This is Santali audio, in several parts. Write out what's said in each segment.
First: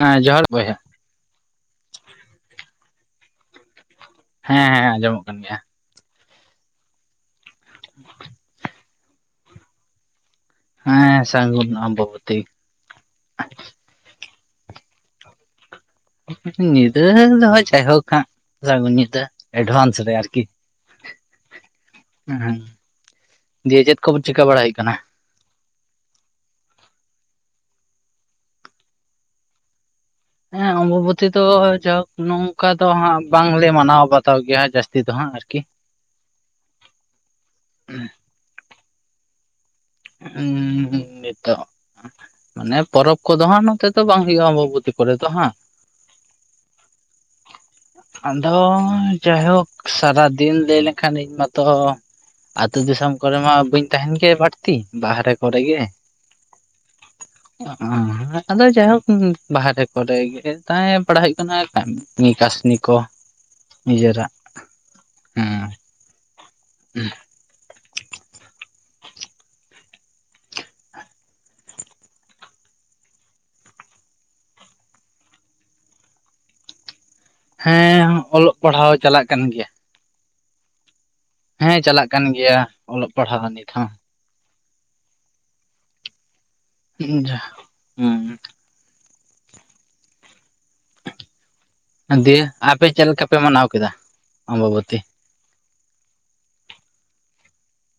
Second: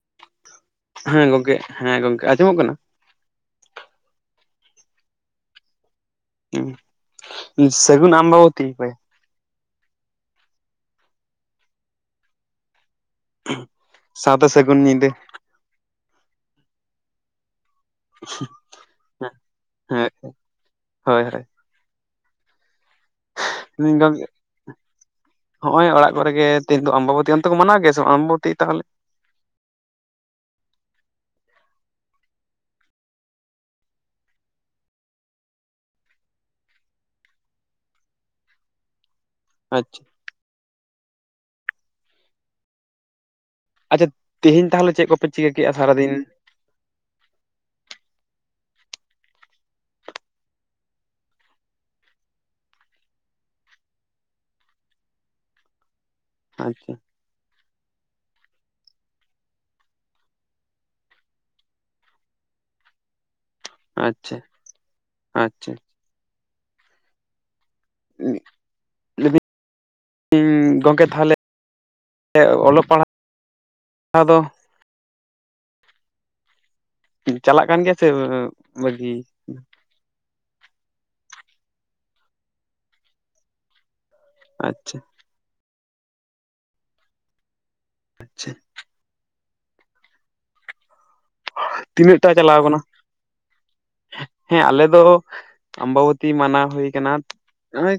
ᱦᱮᱸ ᱡᱚᱦᱟᱨ ᱵᱚᱭᱦᱟ ᱦᱮᱸ ᱜᱚᱝᱠᱮ ᱦᱮᱸ ᱜᱚᱝᱠᱮ ᱟᱸᱡᱚᱢᱚᱜ ᱠᱟᱱᱟ ᱦᱮᱸ ᱦᱮᱸ ᱟᱸᱡᱚᱢᱚᱜ ᱠᱟᱱ ᱜᱮᱭᱟ ᱥᱟᱹᱜᱩᱱ ᱟᱢᱵᱟᱵᱚᱛᱤ ᱦᱚᱭ ᱦᱮᱸ ᱥᱟᱹᱜᱩᱱ ᱟᱢᱵᱟᱵᱚᱛᱤ ᱥᱟᱶᱛᱮ ᱥᱟᱹᱜᱩᱱ ᱧᱤᱫᱟᱹ ᱧᱤᱫᱟᱹ ᱫᱚ ᱦᱚᱭ ᱡᱟᱭᱦᱳᱠ ᱠᱦᱟᱸᱜ ᱥᱟᱜᱩᱱ ᱧᱤᱫᱟᱹ ᱦᱮᱸ ᱮᱰᱵᱷᱟᱱᱥ ᱨᱮ ᱦᱮᱸ ᱟᱨᱠᱤ ᱦᱳᱭ ᱦᱳᱭ ᱦᱮᱸ ᱦᱮᱸ ᱫᱤᱭᱮ ᱪᱮᱫ ᱠᱚ ᱪᱤᱠᱟᱹ ᱵᱟᱲᱟᱭ ᱦᱩᱭᱩᱜ ᱠᱟᱱᱟ [inaudible] ᱦᱚᱸᱜᱚᱭ ᱚᱲᱟᱜ ᱠᱚᱨᱮ ᱜᱮ ᱛᱮᱦᱮᱧ ᱫᱚ ᱚᱢᱵᱚᱵᱚᱛᱤ ᱚᱱᱛᱮ ᱠᱚ ᱢᱟᱱᱟᱣ ᱜᱮᱭᱟ ᱥᱮ ᱚᱢᱵᱚᱵᱚᱛᱤ ᱛᱟᱦᱚᱞᱮ ᱦᱮᱸ ᱚᱢᱵᱚᱵᱚᱛᱤ ᱫᱚ ᱡᱟᱭᱦᱳᱠ ᱱᱚᱝᱠᱟ ᱫᱚ ᱦᱟᱸᱜ ᱵᱟᱝᱞᱮ ᱢᱟᱱᱟᱣ ᱵᱟᱛᱟᱣ ᱜᱮᱭᱟ ᱡᱟᱹᱥᱛᱤ ᱫᱚ ᱦᱟᱸᱜ ᱟᱨᱠᱤ ᱟᱪᱪᱷᱟ ᱦᱩᱸ ᱦᱩᱸ ᱱᱤᱛᱚᱜ ᱢᱟᱱᱮ ᱯᱚᱨᱚᱵᱽ ᱠᱚᱫᱚ ᱦᱟᱸᱜ ᱱᱚᱛ ᱟᱪᱪᱷᱟ ᱛᱮᱦᱤᱧ ᱛᱟᱦᱚᱞᱮ ᱪᱮᱫ ᱠᱚᱯᱮ ᱪᱤᱠᱟᱹ ᱠᱮᱜᱼᱟ ᱥᱟᱨᱟᱫᱤᱱ ᱟᱫᱚ ᱡᱟᱭ ᱦᱳᱠ ᱥᱟᱨᱟ ᱫᱤᱱ ᱞᱟᱹᱭ ᱞᱮᱠᱷᱟᱱ ᱤᱧ ᱢᱟᱛᱚ, ᱟᱹᱛᱩ ᱫᱤᱥᱚᱢ ᱠᱚᱨᱮ ᱢᱟ ᱵᱟᱹᱧ ᱛᱟᱦᱮᱱ ᱜᱮ ᱵᱟᱹᱲᱛᱤ ᱵᱟᱦᱨᱮ ᱠᱚᱨᱮ ᱜᱮ᱾ ᱟᱪᱪᱷᱟ, ᱚᱸᱻ ᱟᱫᱚ ᱡᱟᱭᱦᱳᱠ ᱵᱟᱦᱨᱮ ᱠᱚᱨᱮ ᱜᱮ ᱛᱟᱦᱮᱸ ᱵᱟᱲᱟ ᱦᱩᱭᱩᱜ ᱠᱟᱱᱟ ᱠᱟᱹᱢᱤ ᱠᱟᱹᱥᱱᱤ ᱠᱚ ᱱᱤᱡᱮᱨᱟᱜ ᱟᱪᱪᱷᱟ ᱟᱪᱪᱷᱟ, ᱦᱮᱸ [unintelligible] ᱤᱧ ᱜᱚᱢᱠᱮ ᱛᱟᱦᱚᱞᱮ ᱚᱞᱚᱜ ᱯᱟᱲᱦᱟᱜ ᱟᱫᱚ ᱪᱟᱞᱟᱜ ᱠᱟᱱ ᱜᱮᱭᱟ ᱪᱮ ᱦᱮᱸ ᱮᱻᱻ ᱚᱞᱚᱜ ᱯᱟᱲᱦᱟᱣ ᱵᱷᱟᱹᱜᱤ ᱪᱟᱞᱟᱜ ᱠᱟᱱ ᱜᱮᱭᱟ ᱦᱮᱸ ᱪᱟᱞᱟᱜ ᱠᱟᱱ ᱜᱮᱭᱟ ᱚᱞᱚᱜ ᱯᱟᱲᱦᱟᱣ ᱱᱤᱛ ᱦᱚᱸ ᱾ ᱟᱪᱪᱷᱟ, ᱦᱩᱸᱻ ᱡᱟᱦᱩᱠ ᱦᱩ‍ᱸᱻ ᱛᱤᱱᱟᱹᱜ ᱦᱩᱸ ᱴᱟ ᱫᱤᱭᱮ ᱪᱟᱞᱟᱣ ᱟᱠᱟᱱᱟ ᱟᱯᱮ ᱪᱮᱫ ᱞᱮᱠᱟ ᱯᱮ ᱢᱟᱱᱟᱣ ᱠᱮᱫᱟ ᱦᱮᱸ ᱟᱞᱮ ᱚᱢᱵᱚᱵᱚᱛᱤ ᱫᱚ ᱟᱢᱵᱟᱵᱚᱛᱤ ᱢᱟᱱᱟ ᱦᱩᱭ ᱟᱠᱟᱱᱟ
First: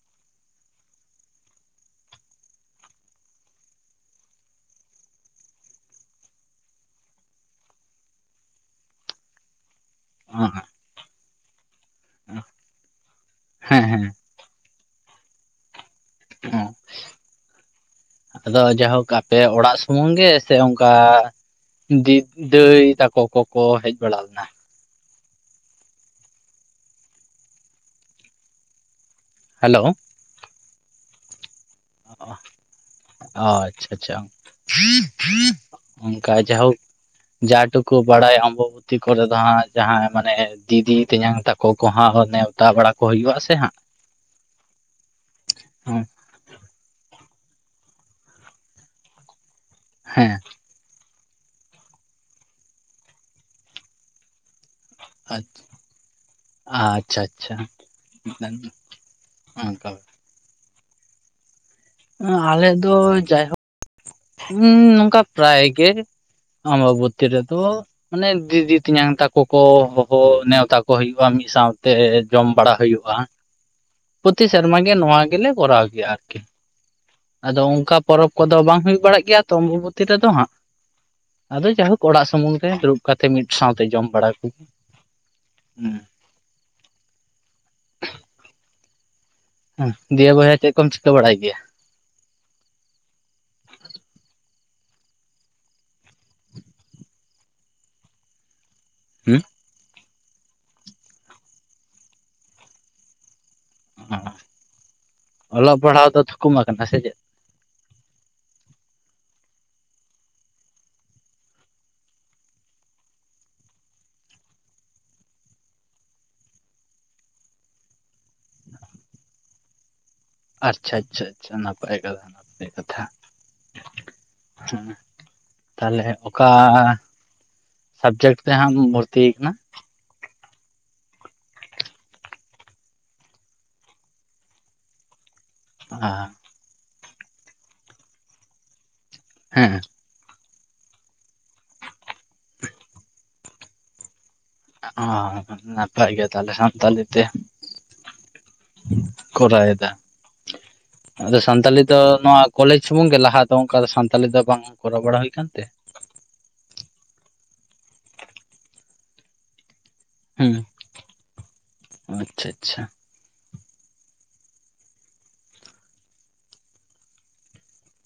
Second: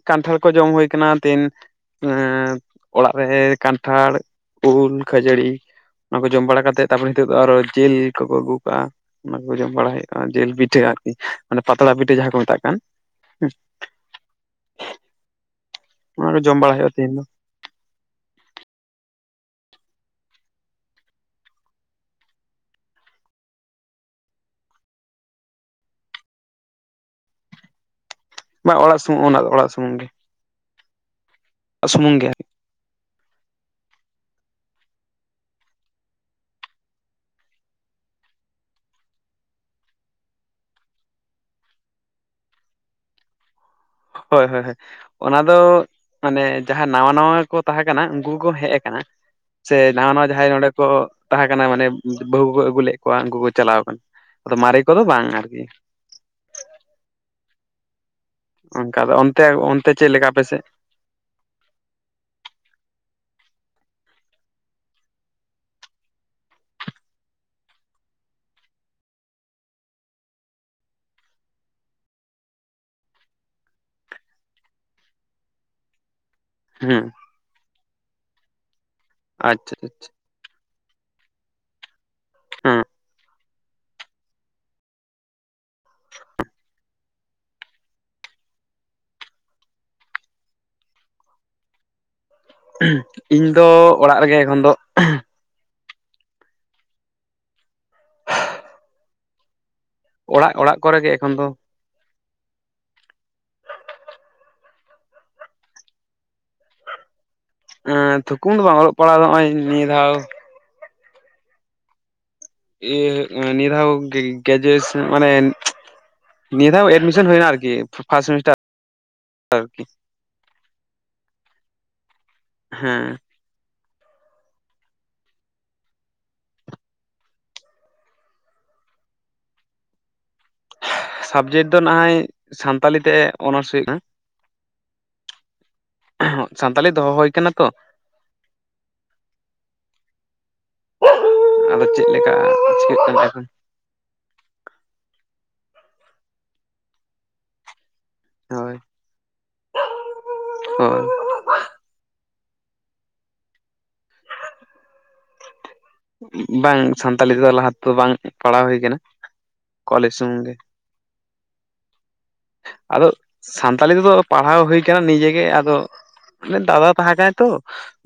ᱠᱟᱱᱴᱷᱟᱲ ᱠᱚ ᱡᱚᱢ ᱦᱩᱭ ᱟᱠᱟᱱᱟ ᱛᱮᱦᱤᱱ ᱮᱸᱻ ᱚᱲᱟᱜ ᱨᱮ ᱠᱟᱱᱴᱷᱟᱲ ᱩᱞ ᱠᱷᱟᱹᱡᱟᱹᱲᱤ ᱚᱱᱟ ᱠᱚ ᱡᱚᱢ ᱵᱟᱲᱟ ᱠᱟᱛᱮᱫ ᱛᱟᱨᱯᱚᱨ ᱱᱤᱛᱚᱜ ᱫᱚ ᱟᱨᱦᱚᱸ ᱡᱤᱞ ᱠᱚᱠᱚ ᱟᱹᱜᱩ ᱟᱠᱟᱜᱼᱟ ᱚᱱᱟ ᱠᱚ ᱡᱚᱢ ᱵᱟᱲᱟ ᱦᱩᱭᱩᱜᱼᱟ ᱡᱤᱞ ᱯᱤᱴᱷᱟᱹ ᱟᱨᱠᱤ ᱢᱟᱱᱮ ᱯᱟᱛᱲᱟ ᱯᱤᱴᱷᱟᱹ ᱡᱟᱦᱟᱸ ᱠᱚ ᱢᱮᱛᱟᱜ ᱠᱟᱱ, ᱦᱮᱸ ᱦᱮᱸ [unintelligible] ᱚᱱᱟ ᱠᱚ ᱡᱚᱢ ᱵᱟᱲᱟ ᱦᱩᱭᱩᱜᱼᱟ [unintelligible] ᱛᱮᱦᱮᱧ ᱫᱚ, ᱟᱫᱚ ᱡᱟ ᱦᱳᱠ ᱟᱯᱮ ᱚᱲᱟᱜ ᱥᱩᱢᱩᱝ ᱜᱮ ᱥᱮ ᱚᱱᱠᱟ [unintelligible] ᱫᱤ ᱫᱟᱹᱭ ᱛᱟᱠᱚ ᱠᱚᱠᱚ ᱦᱮᱡ ᱵᱟᱲᱟ ᱦᱟᱠᱟᱱᱟ᱾ ᱵᱟᱝ ᱚᱲᱟᱜ [unintelligible] ᱚᱱᱟ ᱚᱲᱟᱜ ᱦᱮᱞᱳ ᱥᱩᱢᱩᱝ ᱜᱮ᱾ ᱥᱩᱢᱩᱝ ᱜᱮ, ᱟᱨᱠᱤ ᱚ ᱟᱪᱪᱷᱟ ᱟᱪᱪᱷᱟ [unintelligible] ᱚᱱᱠᱟ ᱡᱟ ᱦᱳᱠ ᱡᱟ ᱴᱩᱠᱩ ᱵᱟᱲᱟᱭᱟ ᱚᱢᱵᱟᱵᱩᱛᱤ ᱠᱚᱨᱮ ᱫᱚ ᱦᱟᱸᱜ ᱡᱟᱦᱟᱸᱭ ᱢᱟᱱᱮ ᱫᱤᱫᱤ ᱛᱮᱧᱟᱝ ᱛᱟᱠᱚ ᱠᱚ ᱦᱟᱸᱜ ᱚᱱᱮ ᱱᱮᱣᱛᱟ ᱵᱟᱲᱟ ᱠᱚ ᱦᱩᱭᱩᱜᱼᱟ ᱥᱮ ᱦᱟᱸᱜ ᱦᱳᱭ ᱦᱳᱭ ᱦᱳᱭ ᱚᱱᱟ ᱫᱚ, ᱦᱟᱸᱜ ᱢᱟᱱᱮ ᱡᱟᱦᱟᱸ ᱱᱟᱣᱟ ᱱᱟᱣᱟ ᱜᱮᱠᱚ ᱛᱟᱦᱮᱸ ᱠᱟᱱᱟ ᱩᱱᱠᱩ ᱠᱚᱠᱚ ᱦᱮᱡ ᱟᱠᱟᱱᱟ ᱥᱮ ᱱᱟᱣᱟ ᱱᱟᱣᱟ ᱦᱮᱸ ᱡᱟᱦᱟᱸᱭ ᱱᱚᱰᱮ ᱠᱚ ᱛᱟᱦᱮᱸ ᱠᱟᱱᱟ ᱢᱟᱱᱮ ᱵᱟᱹᱦᱩ ᱠᱚᱠᱚ ᱟᱹᱜᱩ ᱞᱮᱫ ᱠᱚᱣᱟ ᱩᱱᱠᱩ ᱠᱚ ᱪᱟᱞᱟᱣ ᱟᱠᱟᱱᱟ᱾ ᱟᱫᱚ ᱢᱟᱨᱮ ᱠᱚᱫᱚ ᱵᱟᱝ ᱟᱨᱠᱤ᱾ ᱟᱻᱪᱪᱷᱟ ᱟᱪᱪᱷᱟ ᱚᱱᱠᱟ ᱫᱚ ᱚᱱᱛᱮ ᱚᱱᱛᱮ ᱚᱱᱠᱟ ᱪᱮᱫ ᱞᱮᱠᱟ ᱟᱯᱮᱥᱮ? ᱟᱞᱮ ᱫᱚ ᱡᱟᱭᱦᱳᱠ ᱦᱩᱸ ᱱᱚᱝᱠᱟ ᱯᱨᱟᱭ ᱜᱮ ᱟᱢᱵᱟᱵᱩᱛᱤ ᱨᱮᱫᱚ ᱢᱟᱱᱮ ᱫᱤᱫᱤ ᱛᱤᱧᱟᱝ ᱛᱟᱠᱚ ᱠᱚ ᱦᱚᱦᱚ ᱱᱮᱣᱛᱟ ᱠᱚ ᱦᱩᱭᱩᱜᱼᱟ ᱢᱤᱫ ᱥᱟᱶᱛᱮ ᱡᱚᱢ ᱵᱟᱲᱟ ᱦᱩᱭᱩᱜᱼᱟ᱾ ᱯᱨᱚᱛᱤ ᱥᱮᱨᱢᱟ ᱜᱮ ᱱᱚᱣᱟ ᱜᱮᱞᱮ ᱠᱚᱨᱟᱣ ᱜᱮᱭᱟ ᱟᱨᱠᱤ᱾, ᱦᱩᱸᱻ ᱟᱫᱚ ᱚᱱᱠᱟ ᱯᱚᱨᱚᱵᱽ ᱠᱚᱫᱚ ᱵᱟᱝ ᱦᱩᱭᱩᱜ ᱵᱟᱲᱟᱜ ᱜᱮᱭᱟ ᱟᱪᱪᱷᱟ ᱟᱪᱪᱷᱟ ᱚᱢᱵᱚᱵᱚᱛᱤ ᱨᱮᱫᱚ ᱦᱟᱸᱜ ᱟᱫᱚ ᱡᱟᱭᱦᱳᱠ ᱚᱲᱟᱜ ᱥᱩᱢᱩᱝ ᱨᱮ ᱦᱮᱸ ᱫᱩᱲᱩᱽ ᱠᱟᱛᱮ ᱢᱤᱫ ᱥᱟᱶᱛᱮ ᱡᱚᱢ ᱵᱟᱲᱟ ᱠᱚ, ᱦᱩᱸ᱾ [unintelligible] ᱫᱤᱭᱮ ᱵᱚᱭᱦᱟ ᱪᱮᱫ ᱠᱚᱢ ᱪᱤᱠᱟᱹ ᱵᱟᱲᱟᱭ ᱜᱮᱭᱟ? ᱩᱸᱻᱦᱟᱸ ᱤᱧ ᱫᱚ ᱚᱲᱟᱜ ᱨᱮᱜᱮ ᱮᱠᱷᱚᱱ ᱫᱚ ᱮᱸᱻᱦᱮᱸᱼ ᱦᱩᱸ ᱚᱲᱟᱜ ᱚᱲᱟᱜ ᱠᱚᱨᱮ ᱜᱮ ᱮᱠᱷᱚᱱ ᱫᱚ [unintelligible] ᱚᱞᱚᱜ ᱯᱟᱲᱦᱟᱣ ᱫᱚ ᱛᱷᱩᱠᱩᱢ ᱟᱠᱟᱱᱟ ᱥᱮ ᱪᱮᱫ? ᱮᱸ ᱛᱷᱩᱠᱩᱢ ᱫᱚ ᱵᱟᱝ ᱚᱞᱚᱜ ᱯᱟᱲᱦᱟᱜ ᱱᱚᱜᱼᱚᱭ ᱱᱤᱭᱟᱹ ᱫᱷᱟᱣ ᱤᱭᱟᱹ ᱱᱤᱭᱟᱹ ᱫᱟᱣ ᱜᱨᱮᱡᱮᱣᱮᱥᱟᱱ ᱢᱟᱱᱮ ᱱᱤᱭᱟᱹ ᱫᱷᱟᱣ ᱮᱰᱢᱤᱥᱚᱱ ᱦᱳᱭ ᱮᱱᱟ ᱟᱨᱠᱤ ᱯᱷᱟᱥᱴ ᱥᱮᱢᱮᱥᱴᱟᱨ ᱟᱨᱠᱤ ᱟᱪᱪᱷᱟ ᱟᱪᱪᱷᱟ ᱟᱪᱪᱷᱟ ᱱᱟᱯᱟᱭ ᱠᱟᱛᱷᱟ ᱱᱟᱯᱟᱭ ᱠᱟᱛᱷᱟ ᱦᱮᱸ [unintelligible] ᱦᱮᱸ ᱛᱟᱦᱞᱮ ᱚᱠᱟ ᱥᱟᱵᱽᱡᱮᱠᱴ ᱛᱮ ᱦᱟᱸ ᱮᱢ ᱵᱷᱚᱨᱛᱤ ᱟᱠᱟᱱᱟ? ᱥᱟᱵᱽᱡᱮᱠᱴ ᱫᱚ ᱱᱟᱦᱟᱭ ᱥᱟᱱᱛᱟᱞᱲᱤ ᱛᱮ ᱚᱱᱟᱨᱥ ᱦᱩᱭᱩᱜ ᱠᱟᱱᱟ᱾ [unintelligible] [unintelligible] ᱥᱟᱱᱛᱟᱞᱤ ᱫᱚᱦᱚ ᱦᱩᱭ ᱠᱟᱱᱟ ᱛᱚ ᱦᱩᱸ ᱟᱫᱚ ᱪᱮᱫ ᱞᱮᱠᱟ ᱪᱤᱠᱟᱹᱜ ᱠᱟᱱᱟ ᱮᱠᱦᱚᱱ [unintelligible] [unintelligible] ᱚ ᱱᱟᱯᱟᱭ ᱜᱤᱭᱟ ᱛᱟᱦᱞᱮ ᱥᱟᱱᱛᱟᱞᱤ ᱛᱮ ᱦᱳᱭ ᱠᱚᱨᱟᱣᱮᱫᱟ᱾ ᱦᱳᱭ ᱟᱫᱚ ᱥᱟᱱᱛᱟᱞᱤ ᱫᱚ ᱱᱚᱣᱟ ᱠᱚᱞᱮᱡᱽ ᱥᱩᱢᱩᱝ ᱜᱮ ᱞᱟᱦᱟ ᱫᱚ ᱚᱱᱠᱟ ᱫᱚ ᱥᱟᱱᱛᱟᱞᱤ ᱫᱚ ᱵᱟᱝ ᱠᱚᱨᱟᱣ [unintelligible] ᱵᱟᱲᱟ ᱦᱩᱭ ᱟᱠᱟᱱ ᱛᱮ? ᱵᱟᱝ ᱥᱟᱱᱛᱟᱞᱤ ᱛᱮᱫᱚ ᱞᱟᱦᱟ ᱛᱮᱫᱚ ᱵᱟᱝ ᱯᱟᱲᱦᱟᱣ ᱦᱩᱭ ᱟᱠᱟᱱᱟ᱾ ᱠᱚᱞᱮᱡᱽ ᱥᱩᱢᱩᱝ ᱜᱮ, ᱦᱩᱸ ᱟᱪᱪᱷᱟ ᱟᱪᱪᱷᱟ ᱟᱫᱚ ᱥᱟᱱᱛᱟᱞᱤ ᱛᱮᱫᱚ ᱯᱟᱲᱦᱟᱣ ᱦᱩᱭ ᱟᱠᱟᱱᱟ ᱱᱤᱡᱮ ᱜᱮ ᱟᱫᱚ ᱢᱟᱱᱮ ᱫᱟᱫᱟ ᱛᱟᱦᱮᱸ ᱛᱚ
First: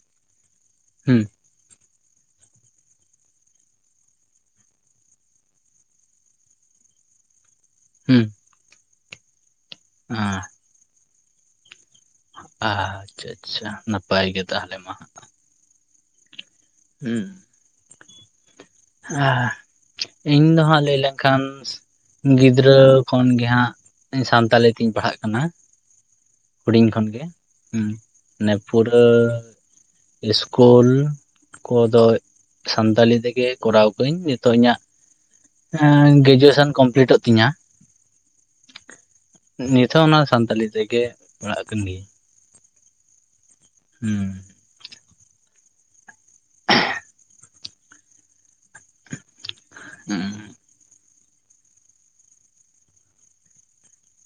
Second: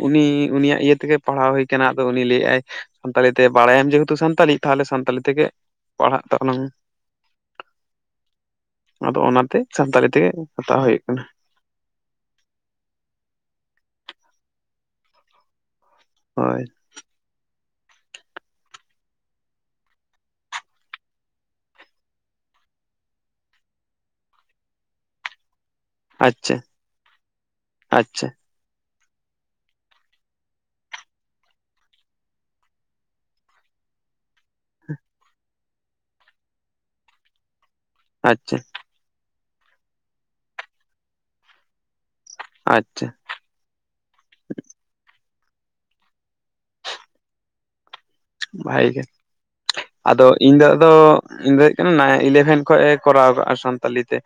ᱩᱱᱤ ᱩᱱᱤᱭᱟᱜ ᱤᱭᱟᱹ ᱛᱮᱜᱮ ᱦᱩᱸ ᱯᱟᱲᱦᱟᱣ ᱦᱳᱭ ᱠᱟᱱᱟ ᱟᱫᱚ ᱩᱱᱤ ᱞᱟᱹᱭ ᱟᱭᱟᱭ ᱥᱟᱱᱛᱟᱲᱤ ᱛᱮ ᱵᱟᱲᱟᱭᱟᱢ ᱡᱮᱦᱩᱛᱩ ᱥᱟᱱᱛᱟᱞᱤ ᱛᱟᱦᱚᱞᱮ ᱥᱟᱱᱛᱟᱞᱤ ᱛᱮᱜᱮ ᱯᱟᱲᱦᱟᱜ ᱛᱟᱵᱚᱱᱟ ᱢᱮ᱾ [inaudible] ᱦᱩᱸ ᱟᱫᱚ ᱚᱱᱟᱛᱮ ᱥᱟᱱᱛᱟᱞᱤ ᱛᱮᱜᱮ ᱦᱟᱛᱟᱣ ᱦᱩᱭᱩᱜ ᱠᱟᱱᱟ᱾ ᱟᱪᱪᱷᱟ-ᱟᱪᱪᱷᱟ ᱱᱟᱯᱟᱭ ᱜᱮ ᱛᱟᱦᱚ ᱞᱮ ᱢᱟ ᱦᱟᱸ ᱦᱳᱭ ᱦᱩᱸᱻ ᱟᱦᱸ ᱤᱧ ᱫᱚ ᱦᱟᱸᱜ ᱞᱟᱹᱭ ᱞᱮᱱᱠᱷᱟᱱ! ᱜᱤᱫᱽᱨᱟᱹ ᱠᱷᱚᱱᱜᱮ ᱦᱟᱸᱜ ᱥᱟᱱᱛᱟᱞᱤ ᱛᱤᱧ ᱯᱟᱲᱦᱟ-ᱜ ᱠᱟᱱᱟ᱾ ᱟᱪᱪᱷᱟ ᱦᱩᱰᱤᱧ ᱠᱷᱚᱱ ᱜᱮ ᱦᱩᱸᱻ ᱟᱪᱪᱷᱟ ᱱᱮᱼᱼᱼ ᱯᱩᱨᱟᱹ ᱤᱥᱠᱩᱞ ᱠᱚᱫᱚᱭ ᱥᱟᱱᱛᱟᱞᱤ ᱛᱮᱜᱮᱼᱼᱼ ᱠᱚᱨᱟᱣ ᱠᱟᱭᱤᱧ ᱱᱤᱛᱚ-ᱜ ᱤᱧᱟᱹᱜ-ᱟ ᱮᱸᱻ ᱜᱨᱮᱡᱩᱭᱮᱥᱮᱱ ᱠᱚᱢᱯᱤᱞᱤᱴᱚ-ᱜ ᱛᱤᱧᱟ! ᱟᱪᱪᱷᱟᱼᱼ ᱱᱤᱛ ᱦᱚᱸ ᱚᱱᱟ ᱥᱟᱱᱛᱟᱞᱤ ᱛᱮᱜᱮ ᱯᱟᱲᱟᱜ ᱠᱟᱱ ᱜᱤᱭᱟᱹᱧ ᱟᱪᱪᱷᱟᱼᱼ ᱦᱩᱸᱻ ᱵᱷᱟᱜᱤ ᱜᱮ ᱟᱫᱚ ᱦᱩᱸ ᱤᱧ ᱫᱚ ᱟᱫᱚ ᱤᱧ ᱫᱚ ᱦᱩᱭᱩᱜ ᱠᱟᱱᱟ ᱱᱟᱜ ᱤᱞᱮᱵᱷᱮᱱ ᱠᱷᱚᱡ ᱮ ᱠᱚᱨᱟᱣ ᱟᱠᱟᱜ-ᱟ ᱥᱟᱱᱛᱟᱞᱤ ᱛᱮ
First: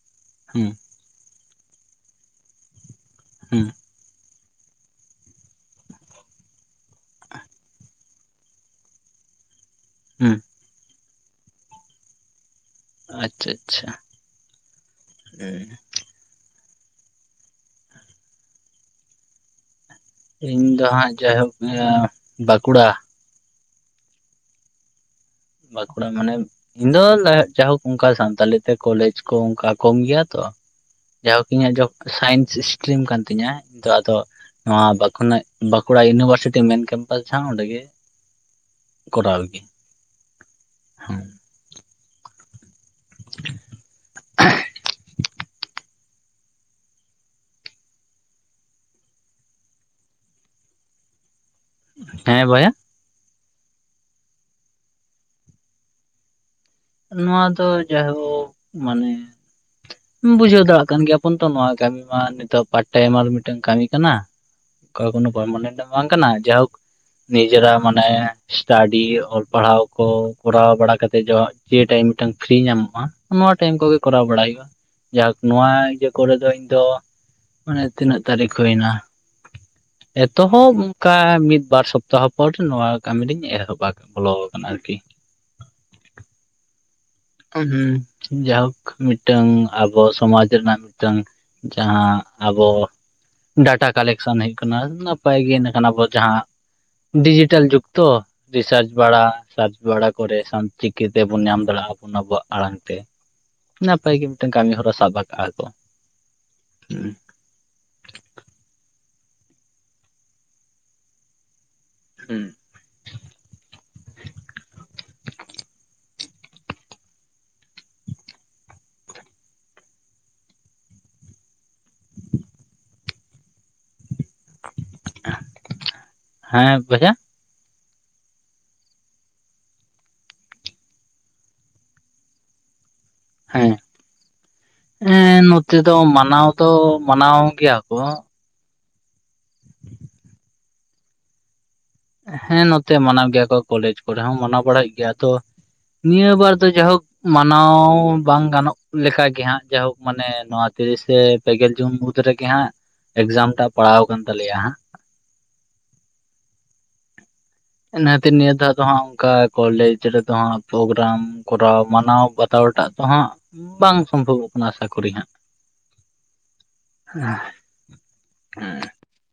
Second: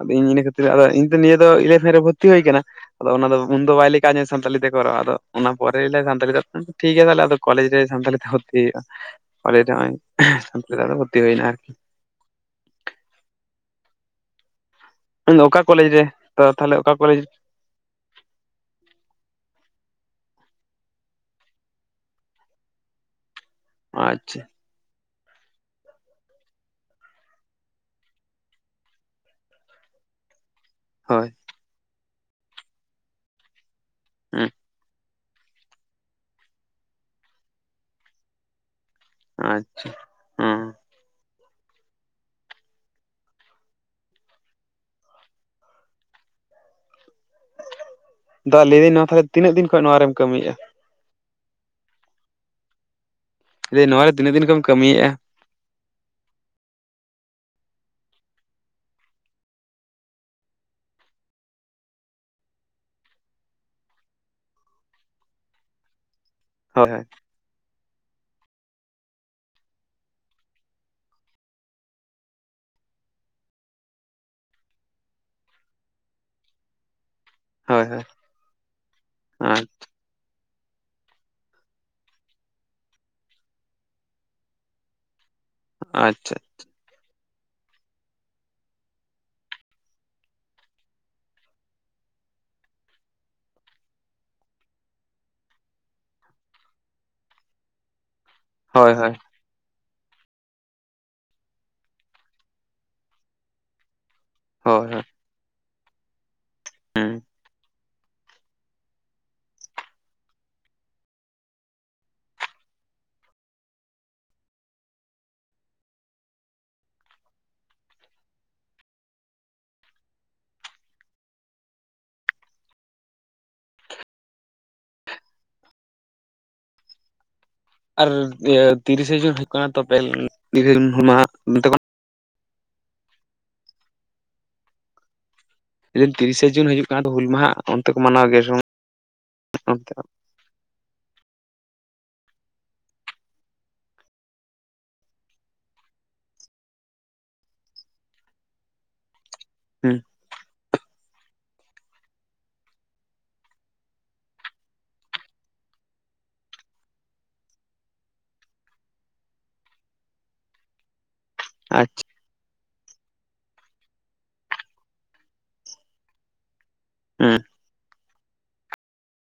ᱟᱫᱚ ᱤᱧ ᱤᱱᱟᱹ ᱠᱷᱟᱹᱛᱤᱨ ᱦᱩᱸ ᱟᱫᱚ ᱤᱧᱼᱼᱼ ᱱᱤᱭᱟᱹ ᱫᱚ ᱤᱞᱮᱵᱷᱮᱱ ᱨᱮ ᱵᱷᱩᱨᱛᱤ ᱦᱩᱭ ᱟᱠᱟᱱᱟ᱾ ᱟᱫᱚ ᱚᱱᱟ ᱦᱩᱸ ᱩᱱᱫᱚ ᱵᱟᱭ ᱞᱚᱭᱼᱼᱼ [unintelligible] ᱥᱟᱱᱛᱟᱲᱤ ᱛᱮ ᱠᱚᱨᱟᱣᱟ᱾ ᱟᱫᱚ ᱚᱱᱟ ᱯᱚᱨᱮ ᱞᱟᱹᱭ ᱫᱟ ᱥᱟᱱᱟᱲᱤ ᱫᱚ ᱴᱤᱷᱠ ᱜᱮᱭᱟ ᱛᱟᱦᱚᱞᱮ ᱟᱫᱚ ᱠᱚᱞᱮᱡᱽ ᱨᱮ ᱥᱟᱱᱛᱟᱲᱤ ᱛᱮ ᱦᱚᱸᱻ [inaudible] [unintelligible] ᱟᱫᱚ ᱱᱚᱭᱚᱭ ᱦᱩᱸ ᱥᱟᱱᱛᱟᱲᱤ ᱛᱮ ᱦᱩᱭᱱᱟ ᱮᱱᱟ! ᱟᱪᱪᱷᱟ-ᱟᱪᱪᱷᱟ ᱢᱮᱱ ᱚᱠᱟ ᱠᱚᱞᱮᱡᱽ ᱨᱮ ᱫᱟᱫᱟ ᱛᱟᱦᱚᱞᱮ ᱚᱠᱟ ᱠᱚᱞᱮᱡᱽ ᱤᱧ ᱫᱚ ᱦᱟᱸᱜ ᱡᱟᱭᱦᱳᱠ ᱵᱟᱸᱠᱩᱲᱟ᱾ ᱟᱪᱪᱷᱟ! ᱵᱟᱺᱠᱩᱲᱟ ᱢᱟᱱᱮ ᱤᱧ ᱫᱚ ᱞᱟᱦᱟ ᱡᱟᱭᱦᱳᱠ ᱚᱱᱠᱟ ᱥᱟᱱᱛᱟᱞᱤ ᱛᱮ ᱠᱚᱞᱮᱡᱽ ᱠᱚ ᱚᱱᱠᱟ ᱠᱚᱢ ᱜᱮᱭᱟ ᱛᱚ! ᱦᱳᱭ [unintelligible] ᱤᱧᱟᱹᱜ ᱫᱚᱸᱥᱟᱭᱮᱱᱥ ᱤᱥᱴᱤᱨᱤᱢ ᱠᱟᱱ ᱛᱤᱧᱟᱹᱛᱚ ᱟᱫᱚ ᱦᱩᱸ ᱱᱚᱣᱟᱠ ᱵᱟᱼᱼᱼ ᱠᱷᱚᱱᱟᱜ ᱵᱟᱸᱠᱩᱲᱟ ᱤᱭᱱᱩᱵᱷᱟᱨᱥᱤᱴᱤ ᱢᱮᱱ ᱠᱮᱢᱯᱟᱥ ᱡᱟᱦᱟᱸ ᱚᱸᱰᱮ ᱜᱮ ᱠᱚᱨᱟᱣ ᱜᱮᱼᱼᱼ [unintelligible] ᱦᱩᱻᱸ ᱫᱟᱫᱟ ᱞᱟᱹᱭ ᱫᱤᱧ ᱱᱚᱣᱟ ᱛᱟᱦᱮ ᱛᱤᱱᱟᱹᱜ ᱫᱤᱱ ᱠᱷᱚᱡ ᱱᱚᱣᱟ ᱨᱮᱢ ᱠᱟᱹᱢᱤᱮᱫ-ᱟ᱾ ᱦᱮᱸ ᱵᱚᱭᱦᱟ? ᱞᱟᱹᱭ ᱤᱧ ᱱᱚᱣᱟ ᱨᱮ ᱛᱤᱱᱟᱹᱜ ᱫᱤᱱ ᱠᱷᱚᱱᱢ ᱠᱟᱹᱢᱤᱭᱮᱫ-ᱟ᱾ ᱱᱚᱣᱟ ᱫᱚ ᱡᱟᱭᱦᱳᱠ ᱢᱟᱱᱮ! ᱵᱩᱡᱷᱟᱹᱣ ᱫᱟᱲᱮᱭᱟᱜ ᱠᱟᱱ ᱜᱮᱭᱟᱵᱚᱱ ᱛᱚ ᱱᱚᱣᱟ ᱠᱟᱹᱢᱤ ᱢᱟ᱾ ᱱᱤᱛᱚᱜ ᱯᱟᱨᱴᱟᱭᱤᱢ ᱟᱨ ᱢᱤᱫᱴᱟᱝ ᱠᱟᱹᱢᱤ᱾ ᱠᱟᱱᱟ ᱚᱠᱟ ᱠᱚ ᱠᱟᱱᱟ ᱵᱟᱢ ᱢᱚᱬᱮ ᱮᱫᱟ ᱵᱟᱝ ᱠᱟᱱᱟ ᱡᱟᱭ ᱦᱳᱜ ᱦᱳᱭ ᱦᱳᱭ ᱱᱤᱡᱮᱨᱟᱜ ᱢᱟᱱᱮ ᱥᱴᱟᱰᱤ ᱚᱞ ᱯᱟᱲᱦᱟᱣ ᱠᱚ ᱠᱚᱨᱟᱣ ᱵᱟᱲᱟ ᱠᱟᱛᱮᱫ ᱡᱮ ᱴᱟᱭᱤᱢ ᱢᱤᱫᱴᱟᱝ ᱯᱷᱤᱨᱤ ᱧᱟᱢᱚᱜ-ᱟ ᱱᱚᱣᱟ ᱴᱟᱭᱤᱢ ᱠᱚᱜᱮ ᱠᱚᱨᱟᱣ ᱵᱟᱲᱟᱭ ᱦᱩᱭᱩᱜ-ᱟ ᱡᱟ ᱦᱳᱠ ᱱᱚᱣᱟ ᱤᱭᱟᱹ ᱠᱚᱨᱮ ᱫᱚ ᱤᱧ ᱫᱚ ᱢᱟᱱᱮ ᱦᱳᱭ ᱦᱳᱭ ᱛᱤᱱᱟᱹᱜ ᱛᱟᱹᱨᱤᱠᱷ ᱦᱩᱭ ᱮᱱᱟ ᱦᱳᱭ ᱮᱛᱚᱦᱚᱵ ᱚᱱᱠᱟ ᱢᱤᱫ ᱵᱟᱨ ᱥᱚᱯᱛᱟᱦᱚ ᱯᱚᱨ ᱱᱚᱣᱟ ᱠᱟᱹᱢᱤ ᱞᱤᱧ ᱮᱦᱚᱵ ᱟᱠᱟᱫᱟ ᱵᱚᱞᱚ ᱟᱠᱟᱱᱟ ᱟᱨᱠᱤ ᱟᱪᱪᱷᱟ ᱡᱟᱭᱦᱳᱠ ᱢᱤᱫᱴᱟᱝ ᱟᱵᱚ ᱥᱚᱢᱟᱡᱽ ᱨᱮᱱᱟᱜ ᱢᱤᱫᱴᱟᱝ ᱡᱟᱦᱟ ᱟᱵᱚ ᱰᱟᱴᱟ ᱠᱟᱞᱮᱠᱥᱚᱱ ᱦᱳᱭᱳᱜ ᱠᱟᱱᱟ ᱱᱟᱯᱟᱭ ᱜᱮ ᱤᱱᱟᱹ ᱠᱷᱟᱱ ᱟᱵᱚ ᱡᱟᱦᱟ ᱰᱤᱡᱤᱴᱮᱞ ᱡᱩᱜᱽ ᱛᱚ ᱨᱤᱥᱟᱨᱪ ᱦᱳᱭ ᱦᱳᱭ ᱵᱟᱲᱟ ᱥᱟᱨᱪ ᱵᱟᱲᱟ ᱠᱚᱨᱮ ᱥᱟᱱ ᱪᱤᱠᱤᱛᱮᱵᱚᱱ ᱧᱟᱢ ᱫᱟᱲᱮᱭᱟᱜ-ᱟ ᱚᱱᱟ ᱟᱵᱚᱣᱟᱜ ᱟᱲᱟᱝ ᱛᱮ ᱱᱟᱯᱟᱭ ᱜᱮ ᱢᱤᱫᱴᱟᱝ ᱠᱟᱹᱢᱤ ᱦᱚᱨᱟ ᱥᱟᱵ ᱟᱠᱟᱜ-ᱟ ᱠᱚ ᱦᱮᱸ ᱦᱩᱸ ᱦᱮᱸ [unintelligible] [unintelligible] [inaudible] ᱦᱮᱸ ᱵᱚᱭᱦᱟ ᱟᱨ ᱤᱭᱟᱹ ᱛᱤᱨᱮᱥᱮ ᱡᱩᱱ ᱦᱩᱭᱩᱜ ᱠᱟᱱᱟ ᱛᱚᱵᱮ [unintelligible] ᱛᱤᱨᱮᱥᱮ ᱡᱩᱱ ᱦᱩᱞ ᱢᱟᱦᱟ [unintelligible] ᱦᱮᱸ ᱮᱸ ᱱᱚᱛᱮ ᱫᱚ ᱞᱟᱹᱭᱫᱟᱹᱧ ᱢᱟᱱᱟᱣ ᱛᱤᱨᱤᱥᱮ ᱡᱩᱱ ᱫᱚ ᱦᱤᱡᱩᱜ ᱠᱟᱱᱟ ᱛᱚ ᱦᱩᱞ ᱢᱟᱱᱟᱣ ᱢᱟᱦᱟ ᱜᱮᱭᱟ ᱚᱱᱛᱮ ᱠᱚ ᱾ ᱢᱟᱱᱟᱣ ᱜᱮᱭᱟ ᱥᱮ ᱚᱱᱛᱮ ᱱᱟᱜ ᱦᱮᱸ ᱱᱚᱛᱮ ᱢᱟᱱᱟᱣ ᱜᱮᱭᱟ ᱠᱚ ᱠᱚᱞᱮᱡᱽ ᱠᱚᱨᱮ ᱦᱚᱸ ᱢᱟᱱᱟᱣ ᱵᱟᱲᱟᱭᱮᱫ ᱜᱮᱭᱟ ᱛᱚ᱾ ᱱᱤᱭᱟᱹ ᱵᱟᱨ ᱫᱚ ᱡᱟᱭᱦᱳᱠ ᱢᱟᱱᱟᱣ ᱵᱟᱝ ᱜᱟᱱᱚᱜ ᱞᱮᱠᱟ ᱜᱮ ᱾ ᱜᱮ ᱦᱟᱸᱜ ᱡᱟᱭᱦᱳᱠ ᱦᱩᱸ ᱢᱟᱱᱮ ᱱᱚᱣᱟ ᱛᱤᱨᱤᱥᱮ ᱯᱮᱜᱮᱞ ᱡᱩᱱ ᱢᱩᱫᱽ ᱨᱮᱜᱮ ᱦᱟᱸᱜ ᱮᱠᱡᱟᱢ ᱴᱟᱜ ᱯᱟᱲᱟᱣ ᱟᱠᱟᱱ ᱛᱟᱞᱮᱭᱟ ᱦᱟᱸᱜ ᱾ ᱤᱱᱟᱹ ᱠᱷᱟᱹᱛᱤᱨ ᱛᱮ ᱱᱤᱭᱟᱹ ᱫᱷᱟᱣ ᱫᱚ ᱦᱟᱜ ᱚᱱᱠᱟ ᱠᱚᱞᱮᱡᱽ ᱨᱮᱫᱚ ᱦᱟᱜ ᱯᱨᱳᱜᱨᱟᱢ ᱠᱚᱨᱟᱣ ᱟᱪᱪᱷᱟ ᱢᱟᱱᱟᱣ ᱵᱟᱛᱟᱣ ᱦᱟᱛᱟᱣᱴᱟᱜ ᱛᱚ ᱦᱟᱸᱜ ᱵᱟᱝ ᱥᱚᱢᱵᱷᱚᱵᱚᱜ ᱠᱟᱱᱟ ᱟᱥᱟ ᱠᱚᱨᱤ ᱦᱟᱸᱜ᱾ ᱦᱩᱸ [unintelligible]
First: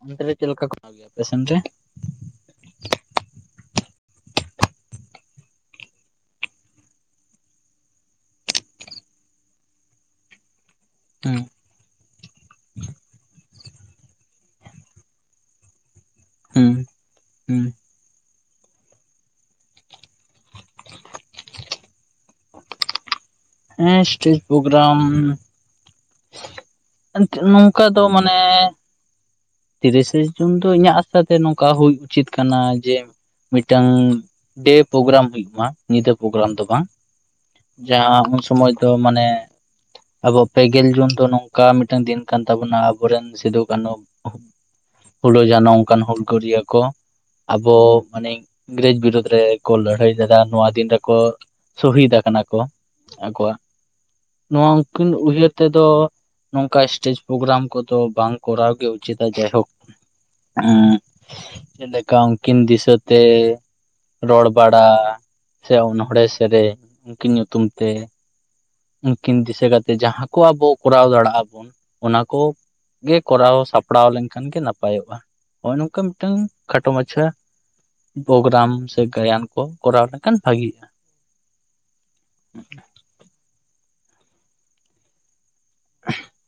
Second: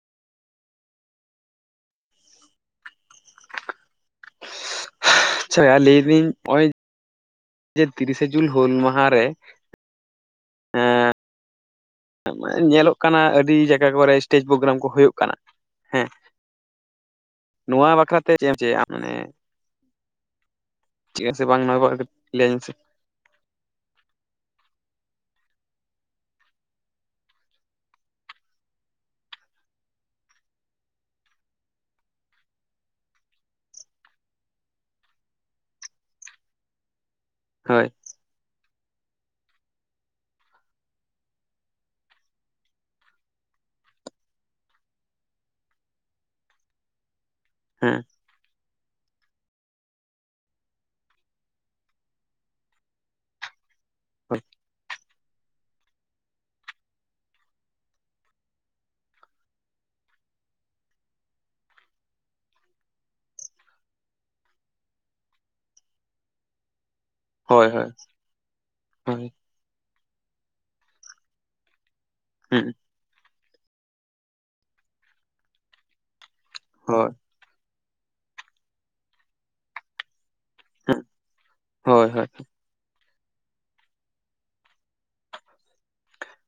ᱚᱱᱛᱮ ᱨᱮ ᱪᱮᱫ ᱞᱮᱠᱟ ᱠᱚᱨᱟᱣ ᱜᱮᱭᱟ ᱟᱯᱮ ᱥᱮᱱ ᱨᱮ ᱟᱪᱪᱷᱟ ᱞᱟᱹᱭ ᱮᱫᱟᱹᱧ ᱱᱚᱜᱼᱚᱭ ᱛᱤᱨᱤᱥᱮ ᱡᱩᱱ ᱦᱩᱞ ᱢᱟᱦᱟᱨᱮ, ᱮᱸ ᱦᱩᱸ ᱢᱟᱱᱮ ᱧᱮᱞᱚᱜ ᱠᱟᱱᱟ ᱟᱹᱰᱤ ᱡᱟᱭᱜᱟ ᱠᱚᱨᱮ ᱥᱴᱮᱮᱡ ᱯᱨᱳᱜᱨᱟᱢ ᱠᱚ ᱦᱩᱭᱩᱜ ᱠᱟᱱᱟ, ᱦᱮᱸ᱾ ᱦᱩᱸ ᱦᱩᱸ ᱱᱚᱣᱟ ᱵᱟᱠᱷᱨᱟ ᱛᱮ ᱪᱮᱫ ᱮᱢ [unintelligible] ᱢᱟᱱᱮ, ᱴᱷᱤᱠ ᱟᱪᱮ ᱵᱟᱝ ᱞᱟᱹᱭ ᱢᱮ ᱥᱮ ᱾ ᱦᱮᱸ ᱥᱴᱮᱡᱽ ᱯᱨᱳᱜᱽᱨᱟᱢ, [unintelligible] ᱱᱚᱝᱠᱟ ᱫᱚ ᱢᱟᱱᱮ ᱛᱤᱨᱤᱥᱮ ᱡᱩᱱ ᱫᱚ ᱤᱧᱟᱹᱜ ᱟᱥᱟ ᱛᱮ ᱱᱚᱝᱠᱟ ᱦᱩᱭ ᱩᱪᱤᱛ ᱠᱟᱱᱟ ᱡᱮ, ᱢᱤᱫᱴᱟᱝ ᱰᱮᱹ ᱯᱨᱳᱜᱨᱟᱢ ᱦᱩᱭᱩᱜ ᱢᱟ ᱧᱤᱫᱟᱹ ᱯᱨᱳᱜᱨᱟᱢ ᱫᱚ ᱵᱟᱝ᱾ ᱦᱳᱭ ᱡᱟᱦᱟᱸ ᱩᱱ ᱥᱚᱢᱚᱭ ᱫᱚ ᱢᱟᱱᱮ ᱟᱵᱚ ᱯᱮ ᱜᱮᱞ ᱡᱩᱱ ᱫᱚ ᱱᱚᱝᱠᱟ ᱢᱤᱫᱴᱟᱝ ᱫᱤᱱ ᱠᱟᱱ ᱛᱟᱵᱚᱱᱟ ᱟᱵᱚ ᱨᱮᱱ ᱥᱤᱫᱩ ᱠᱟᱱᱩ ᱯᱷᱩᱞᱳ ᱡᱷᱟᱱᱚ ᱚᱱᱠᱟᱱ ᱦᱩᱞᱜᱟᱹᱨᱤᱭᱟᱹ ᱠᱚ ᱟᱵᱚ ᱦᱮᱸ ᱢᱟᱱᱮ ᱤᱝᱨᱮᱡᱽ ᱵᱤᱨᱩᱫᱽ ᱨᱮᱠᱚ ᱞᱟᱹᱲᱦᱟᱹᱭ ᱞᱮᱫᱟ ᱱᱚᱣᱟ ᱫᱤᱱ ᱨᱮᱠᱚ ᱥᱚᱦᱤᱫ ᱟᱠᱟᱱᱟ ᱠᱚ᱾ ᱟᱠᱚᱣᱟᱜ ᱦᱳᱭ ᱱᱚᱣᱟ ᱩᱱᱠᱤᱱ ᱩᱭᱦᱟᱹᱨ ᱛᱮᱫᱚ ᱱᱚᱝᱠᱟ ᱥᱴᱮᱡ ᱯᱨᱳᱜᱨᱟᱢ ᱠᱚᱫᱚ ᱵᱟᱝ ᱠᱚᱨᱟᱣ ᱜᱮ ᱩᱪᱤᱛᱟ ᱡᱟᱭᱦᱳᱠ᱾ ᱦᱮᱸ ᱡᱮᱞᱮᱠᱟ ᱩᱱᱠᱤᱱ ᱫᱤᱥᱟᱹ ᱛᱮ ᱨᱚᱲ ᱵᱟᱲᱟ ᱥᱮ ᱚᱱᱚᱲᱦᱮ ᱥᱮᱨᱮᱧ, ᱩᱱᱠᱤᱱ ᱧᱩᱛᱩᱢ ᱦᱳᱭ ᱛᱮ ᱦᱳᱭ ᱩᱱᱠᱤᱱ ᱫᱤᱥᱟᱹ ᱠᱟᱛᱮ ᱡᱟᱦᱟ ᱠᱚ ᱟᱵᱚ ᱠᱚᱨᱟᱣ ᱫᱟᱲᱮᱭᱟᱜᱼᱟ ᱵᱚᱱ᱾ ᱚᱱᱟ ᱦᱩᱸ ᱠᱚᱜᱮ ᱠᱚᱨᱟᱣ ᱥᱟᱯᱲᱟᱣ ᱞᱮᱱᱠᱷᱟᱱ ᱜᱮ ᱱᱟᱯᱟᱭᱚᱜᱼᱟ ᱱᱚᱜᱼᱚᱭ ᱱᱚᱝᱠᱟ ᱢᱤᱫᱴᱟᱝ, ᱠᱷᱟᱴᱚ ᱦᱳᱭ ᱢᱟᱪᱷᱟ ᱯᱨᱳᱜᱨᱟᱢ ᱥᱮ ᱜᱟᱭᱟᱱ ᱠᱚ ᱠᱚᱨᱟᱣ ᱞᱮᱠᱷᱟᱱ ᱵᱷᱟᱜᱤᱜᱼᱟ᱾ ᱦᱳᱭ ᱦᱳᱭ᱾ [unintelligible]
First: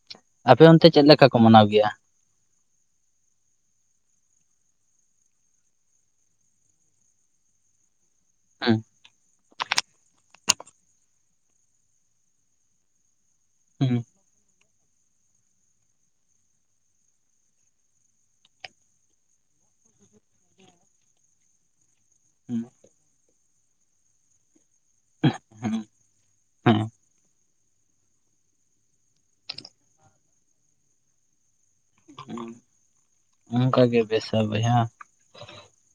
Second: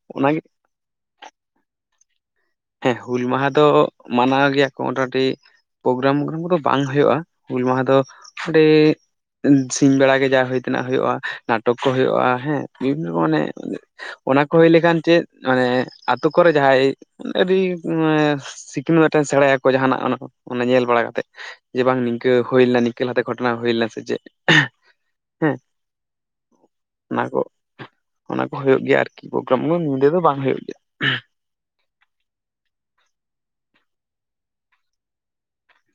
ᱚᱱᱟᱜᱮ᱾ ᱟᱯᱮ ᱚᱱᱛᱮ ᱪᱮᱫ ᱞᱮᱠᱟ ᱠᱚ ᱢᱟᱱᱟᱣ ᱜᱮᱭᱟ? ᱦᱮᱸ ᱦᱩᱞ ᱢᱟᱦᱟ ᱫᱚ ᱢᱟᱱᱟᱣ ᱜᱮᱭᱟ ᱠᱚ ᱢᱚᱴᱟᱢᱩᱴᱤ, ᱯᱨᱳᱜᱽ ᱨᱟᱢ ᱠᱚᱫᱚ ᱵᱟᱝ ᱦᱩᱭᱩᱜᱼᱟ ᱦᱩᱞ ᱢᱟᱦᱟ ᱫᱚ ᱚᱸᱰᱮ ᱦᱮᱸ ᱥᱤᱧ ᱵᱮᱲᱟ ᱜᱮ ᱡᱟ ᱦᱳᱭ ᱛᱮᱱᱟᱜ ᱦᱩᱭᱩᱜᱼᱟ ᱱᱟᱴᱚᱠ ᱠᱚ ᱦᱩᱭᱩᱜᱼᱟ ᱦᱮᱸ ᱵᱤᱵᱷᱤᱱᱚ ᱢᱟᱱᱮ ᱦᱮᱸ ᱚᱱᱟ ᱠᱚ ᱦᱩᱭ ᱞᱮᱠᱷᱟᱱ ᱪᱮᱫ ᱢᱟᱱᱮ ᱟᱛᱳ ᱠᱚᱨᱮ ᱡᱟᱦᱟᱸᱭ ᱟᱹᱰᱤ ᱢᱟᱱᱮ ᱥᱤᱠᱷᱱᱟᱹ ᱢᱮᱴᱟᱱ ᱥᱮᱬᱟᱭᱟᱚ ᱡᱟᱦᱟᱱᱟᱜ ᱧᱮᱞ ᱵᱟᱲᱟ ᱠᱟᱛᱮᱜ ᱡᱮ ᱵᱟᱝ ᱱᱤᱝᱠᱟᱹ ᱦᱩᱭ ᱦᱮᱸ ᱞᱮᱱᱟ ᱱᱤᱝᱠᱟᱹ ᱞᱟᱦᱟᱛᱮ ᱜᱷᱚᱴᱚᱱᱟ ᱦᱩᱭ ᱞᱮᱱᱟ ᱥᱮ ᱪᱮᱫ ᱦᱮᱸ ᱦᱮᱸ ᱚᱱᱟ ᱠᱚ ᱚᱱᱟ ᱠᱚ ᱦᱩᱭᱩᱜ ᱜᱮᱭᱟ ᱟᱨᱠᱤ ᱯᱨᱳᱜᱽ ᱨᱟᱢ ᱧᱤᱫᱟᱹ ᱫᱚ ᱵᱟᱝ ᱦᱩᱭᱩᱜ ᱜᱮᱭᱟ ᱾ ᱦᱮᱸ ᱚᱝᱠᱟ ᱜᱮ ᱵᱮᱥᱟ ᱵᱚᱭᱦᱟ᱾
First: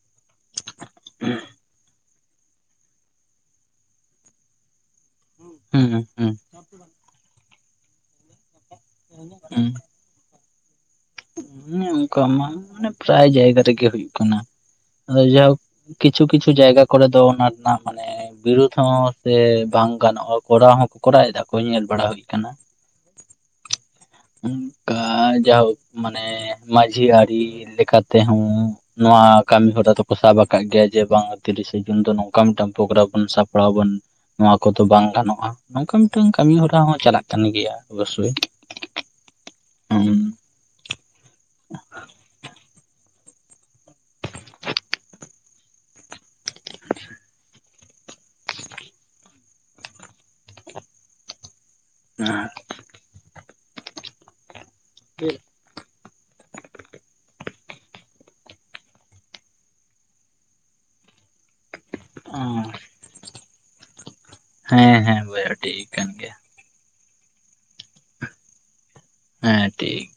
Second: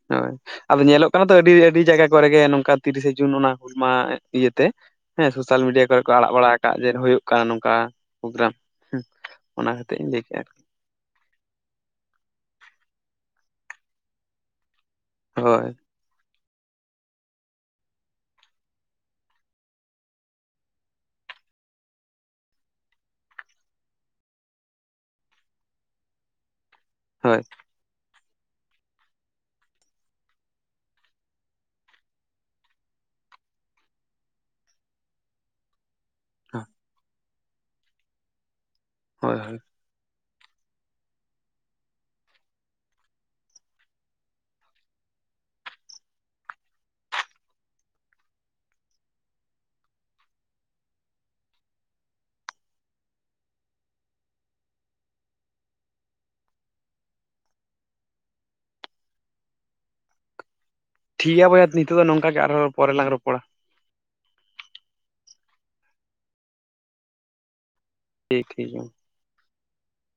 ᱦᱳᱭ ᱟᱫᱚ ᱧᱮᱞᱚᱜ ᱠᱟᱱᱟ ᱛᱚ ᱟᱹᱰᱤ ᱟᱹᱰᱤ ᱡᱟᱭᱜᱟ ᱠᱚᱨᱮᱜᱮ ᱱᱚᱝᱠᱟ ᱛᱤᱨᱤᱥᱮ ᱡᱩᱱ ᱚᱱᱟ ᱢᱟ ᱤᱭᱟᱹᱛᱮ ᱦᱮᱸ ᱥᱳᱥᱟᱞ ᱦᱩᱸ ᱢᱤᱰᱤᱭᱟ ᱠᱚᱨᱮ ᱦᱩᱸ ᱠᱚ ᱟᱲᱟᱜ ᱵᱟᱲᱟ ᱟᱠᱟᱫ ᱡᱮ ᱦᱩᱭᱩᱜ ᱠᱟᱱᱟ ᱱᱚᱝᱠᱟ᱾ ᱯᱨᱳᱜᱨᱟᱢ ᱚᱱᱟ ᱠᱷᱟᱛᱤᱨ ᱤᱧ ᱞᱟᱹᱭ ᱠᱮᱫᱼᱟ ᱦᱩᱸ ᱚᱝᱠᱟ ᱢᱟ ᱢᱟᱱᱮ ᱯᱨᱟᱭ ᱡᱟᱭᱜᱟ ᱨᱮᱜᱮ ᱦᱩᱭᱩᱜ ᱠᱟᱱᱟ ᱟᱫᱚ ᱡᱟᱦᱳᱠ ᱦᱳᱭ ᱠᱤᱪᱷᱩ ᱠᱤᱪᱷᱩ ᱡᱟᱭᱜᱟ ᱠᱚᱨᱮ ᱫᱚ ᱚᱱᱟ ᱨᱮᱱᱟᱜ ᱢᱟᱱᱮ ᱵᱤᱨᱩᱫᱽ ᱦᱚᱸ ᱥᱮ ᱵᱟᱝ ᱜᱟᱱᱚᱜᱼᱟ ᱠᱚᱨᱟᱣ ᱦᱚᱸᱠᱚ ᱠᱚᱨᱟᱣ ᱮᱫᱟ ᱠᱚ ᱧᱮᱞ ᱵᱟᱲᱟ ᱦᱩᱭ ᱟᱠᱟᱱᱟ᱾ [inaudible] ᱟ ᱡᱟᱦᱳᱠ ᱢᱟᱱᱮ ᱢᱟᱺᱡᱷᱤ ᱦᱳᱭ ᱟᱹᱨᱤ ᱞᱮᱠᱟ ᱛᱮᱦᱚᱸ ᱱᱚᱣᱟ ᱠᱟᱹᱢᱤ ᱦᱚᱨᱟ ᱫᱚᱠᱚ ᱥᱟᱵ ᱟᱠᱟᱫ ᱜᱮᱭᱟ ᱡᱮ ᱵᱟᱝ ᱛᱤᱨᱤᱥᱮ ᱡᱩᱱ ᱫᱚ ᱱᱚᱝᱠᱟ ᱢᱤᱫᱴᱟᱝ ᱯᱨᱳᱜᱨᱟᱢ ᱵᱚᱱ ᱥᱟᱯᱲᱟᱣ ᱵᱚᱱ ᱱᱚᱣᱟ ᱠᱚᱛᱚ ᱵᱟᱝ ᱜᱟᱱᱚᱜᱼᱟ ᱱᱚᱝᱠᱟ ᱢᱤᱫᱴᱟᱝ ᱠᱟᱹᱢᱤᱦᱚᱨᱟ ᱦᱚᱸ ᱪᱟᱞᱟᱜ ᱠᱟᱱ ᱜᱮᱭᱟ ᱚᱵᱚᱥᱥᱳᱭ ᱦᱳᱭ ᱦᱳᱭ ᱦᱩᱸ [unintelligible] [unintelligible] ᱴᱷᱤᱠ ᱜᱮᱭᱟ ᱵᱚᱭᱮᱟ ᱱᱤᱛᱚᱜ ᱫᱚ ᱱᱚᱝᱠᱟ ᱜᱮ ᱟᱨᱦᱚᱸ ᱯᱚᱨᱮᱞᱟᱝ ᱨᱚᱯᱚᱲᱟ ᱦᱮᱸ ᱦᱮᱸ ᱵᱚᱭᱦᱟ ᱴᱷᱤ ᱠᱟᱱ ᱜᱮᱭᱟ ᱴᱷᱤᱠ ᱴᱷᱤᱠ ᱜᱮᱭᱟ ᱦᱮᱸ ᱴᱷᱤᱠ